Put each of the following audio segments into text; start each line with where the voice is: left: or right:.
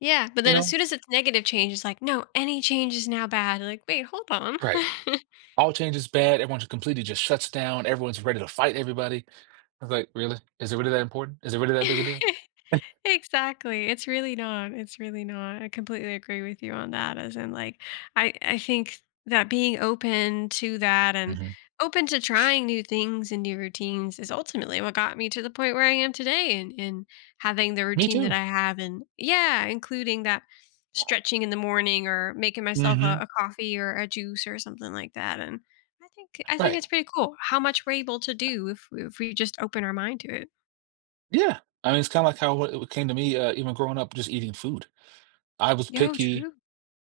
left: Yeah, but
right: You
left: then as
right: know?
left: soon as it's negative change, it's like, no, any change is now bad. Like, wait, hold on.
right: Right. All change is bad. Everyone just completely just shuts down. Everyone's ready to fight everybody. I was like, really? Is it really that important? Is it really that big a deal?
left: Exactly, it's really not, it's really not, I completely agree with you on that as in like, I I think that being open to that and
right: Mhm.
left: open to
right: Sh
left: trying new things and new routines is ultimately what got me to the point where I am today and and having the
right: Me
left: routine that
right: too!
left: I have and Yeah, including that stretching in the morning or making myself a
right: Mhm.
left: a coffee or a juice or something like that and I think I think
right: Right.
left: it's pretty cool how much we're able to do if if we just open our mind to it.
right: Yeah, I mean, it's kinda like how wh it came to me, uh, even growing up just eating food. I was
left: Yo,
right: picky,
left: true.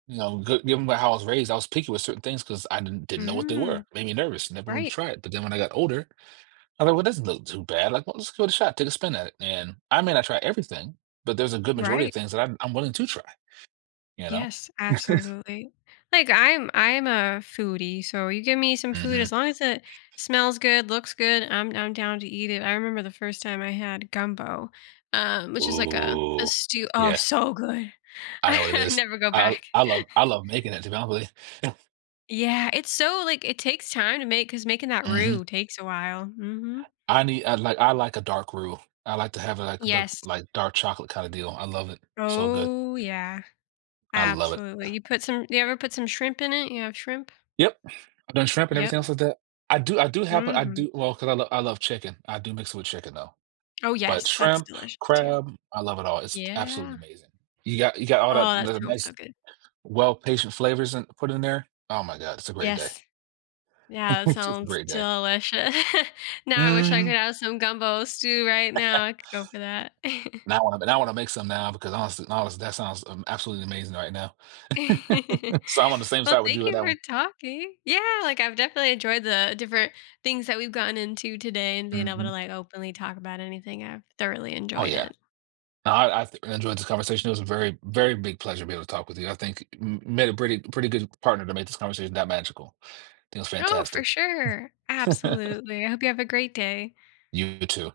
right: you know, g given by how I was raised, I was picky with certain things 'cause I didn't didn't know what they were,
left: Mm.
right: made me nervous, never wanted to
left: Right.
right: try it. But then when I got older, I thought, well it doesn't look too bad. Like, well, let's give it a shot, take a spin at it, and I may not try everything, but there's a good majority
left: Right.
right: of things that I'm I'm willing to try. You know?
left: Yes, absolutely. Like I'm I'm a foodie, so you give me some food, as
right: Mhm.
left: long as it smells good, looks good, I'm I'm down to eat it. I remember the first time I had gumbo, um, which is like a a
right: Ooh,
left: stew oh,
right: yeah.
left: so good.
right: I know what it
left: I
right: is.
left: never go
right: I l
left: back.
right: I love I love making it, to be honest with you.
left: Yeah, it's so, like it takes time to make 'cause making that
right: Mhm.
left: roux takes a while, mhm.
right: I need I'd like I like a dark roux. I like to have it like look
left: Yes.
right: like dark chocolate kinda deal. I love it. So good.
left: Oh, yeah.
right: I love it.
left: Absolutely, you put some you ever put some shrimp in it? You have shrimp?
right: Yep. I've done shrimp and
left: Yep.
right: everything else like that. I do I do have I
left: Mhm.
right: do well, 'cause I l I love chicken. I do mix it with chicken though,
left: Oh
right: but
left: yes, that's
right: shrimp,
left: delicious too.
right: crab, I love it all, it's absolutely
left: Yeah.
right: amazing. You got you got all the
left: Oh, that
right: the
left: sounds
right: nice,
left: so good.
right: well patient flavors in put in there. Oh my god, it's a great day.
left: Yes. Yeah, that
right: It's a
left: sounds
right: great day.
left: deliciou Now, I wish I could
right: Mhm.
left: have some gumbo stew right now. I could go for that.
right: Now I wanna now I wanna make some now because honestly honest that sounds, um, absolutely amazing right now. So I'm on the same
left: Well,
right: side with
left: thank
right: you on
left: you
right: that
left: for
right: one.
left: talking. Yeah, like I've definitely enjoyed the different things that we've gotten into today and being able to
right: Mhm.
left: like openly talk about anything. I've thoroughly
right: Oh
left: enjoyed
right: yeah.
left: it.
right: Nah, I I enjoyed this conversation. It was a very, very big pleasure to be able to talk with you. I think m made a pretty pretty good partner to make this conversation that magical. It was
left: Oh, for
right: fantastic.
left: sure. Absolutely. I hope you have a great day.
right: You too.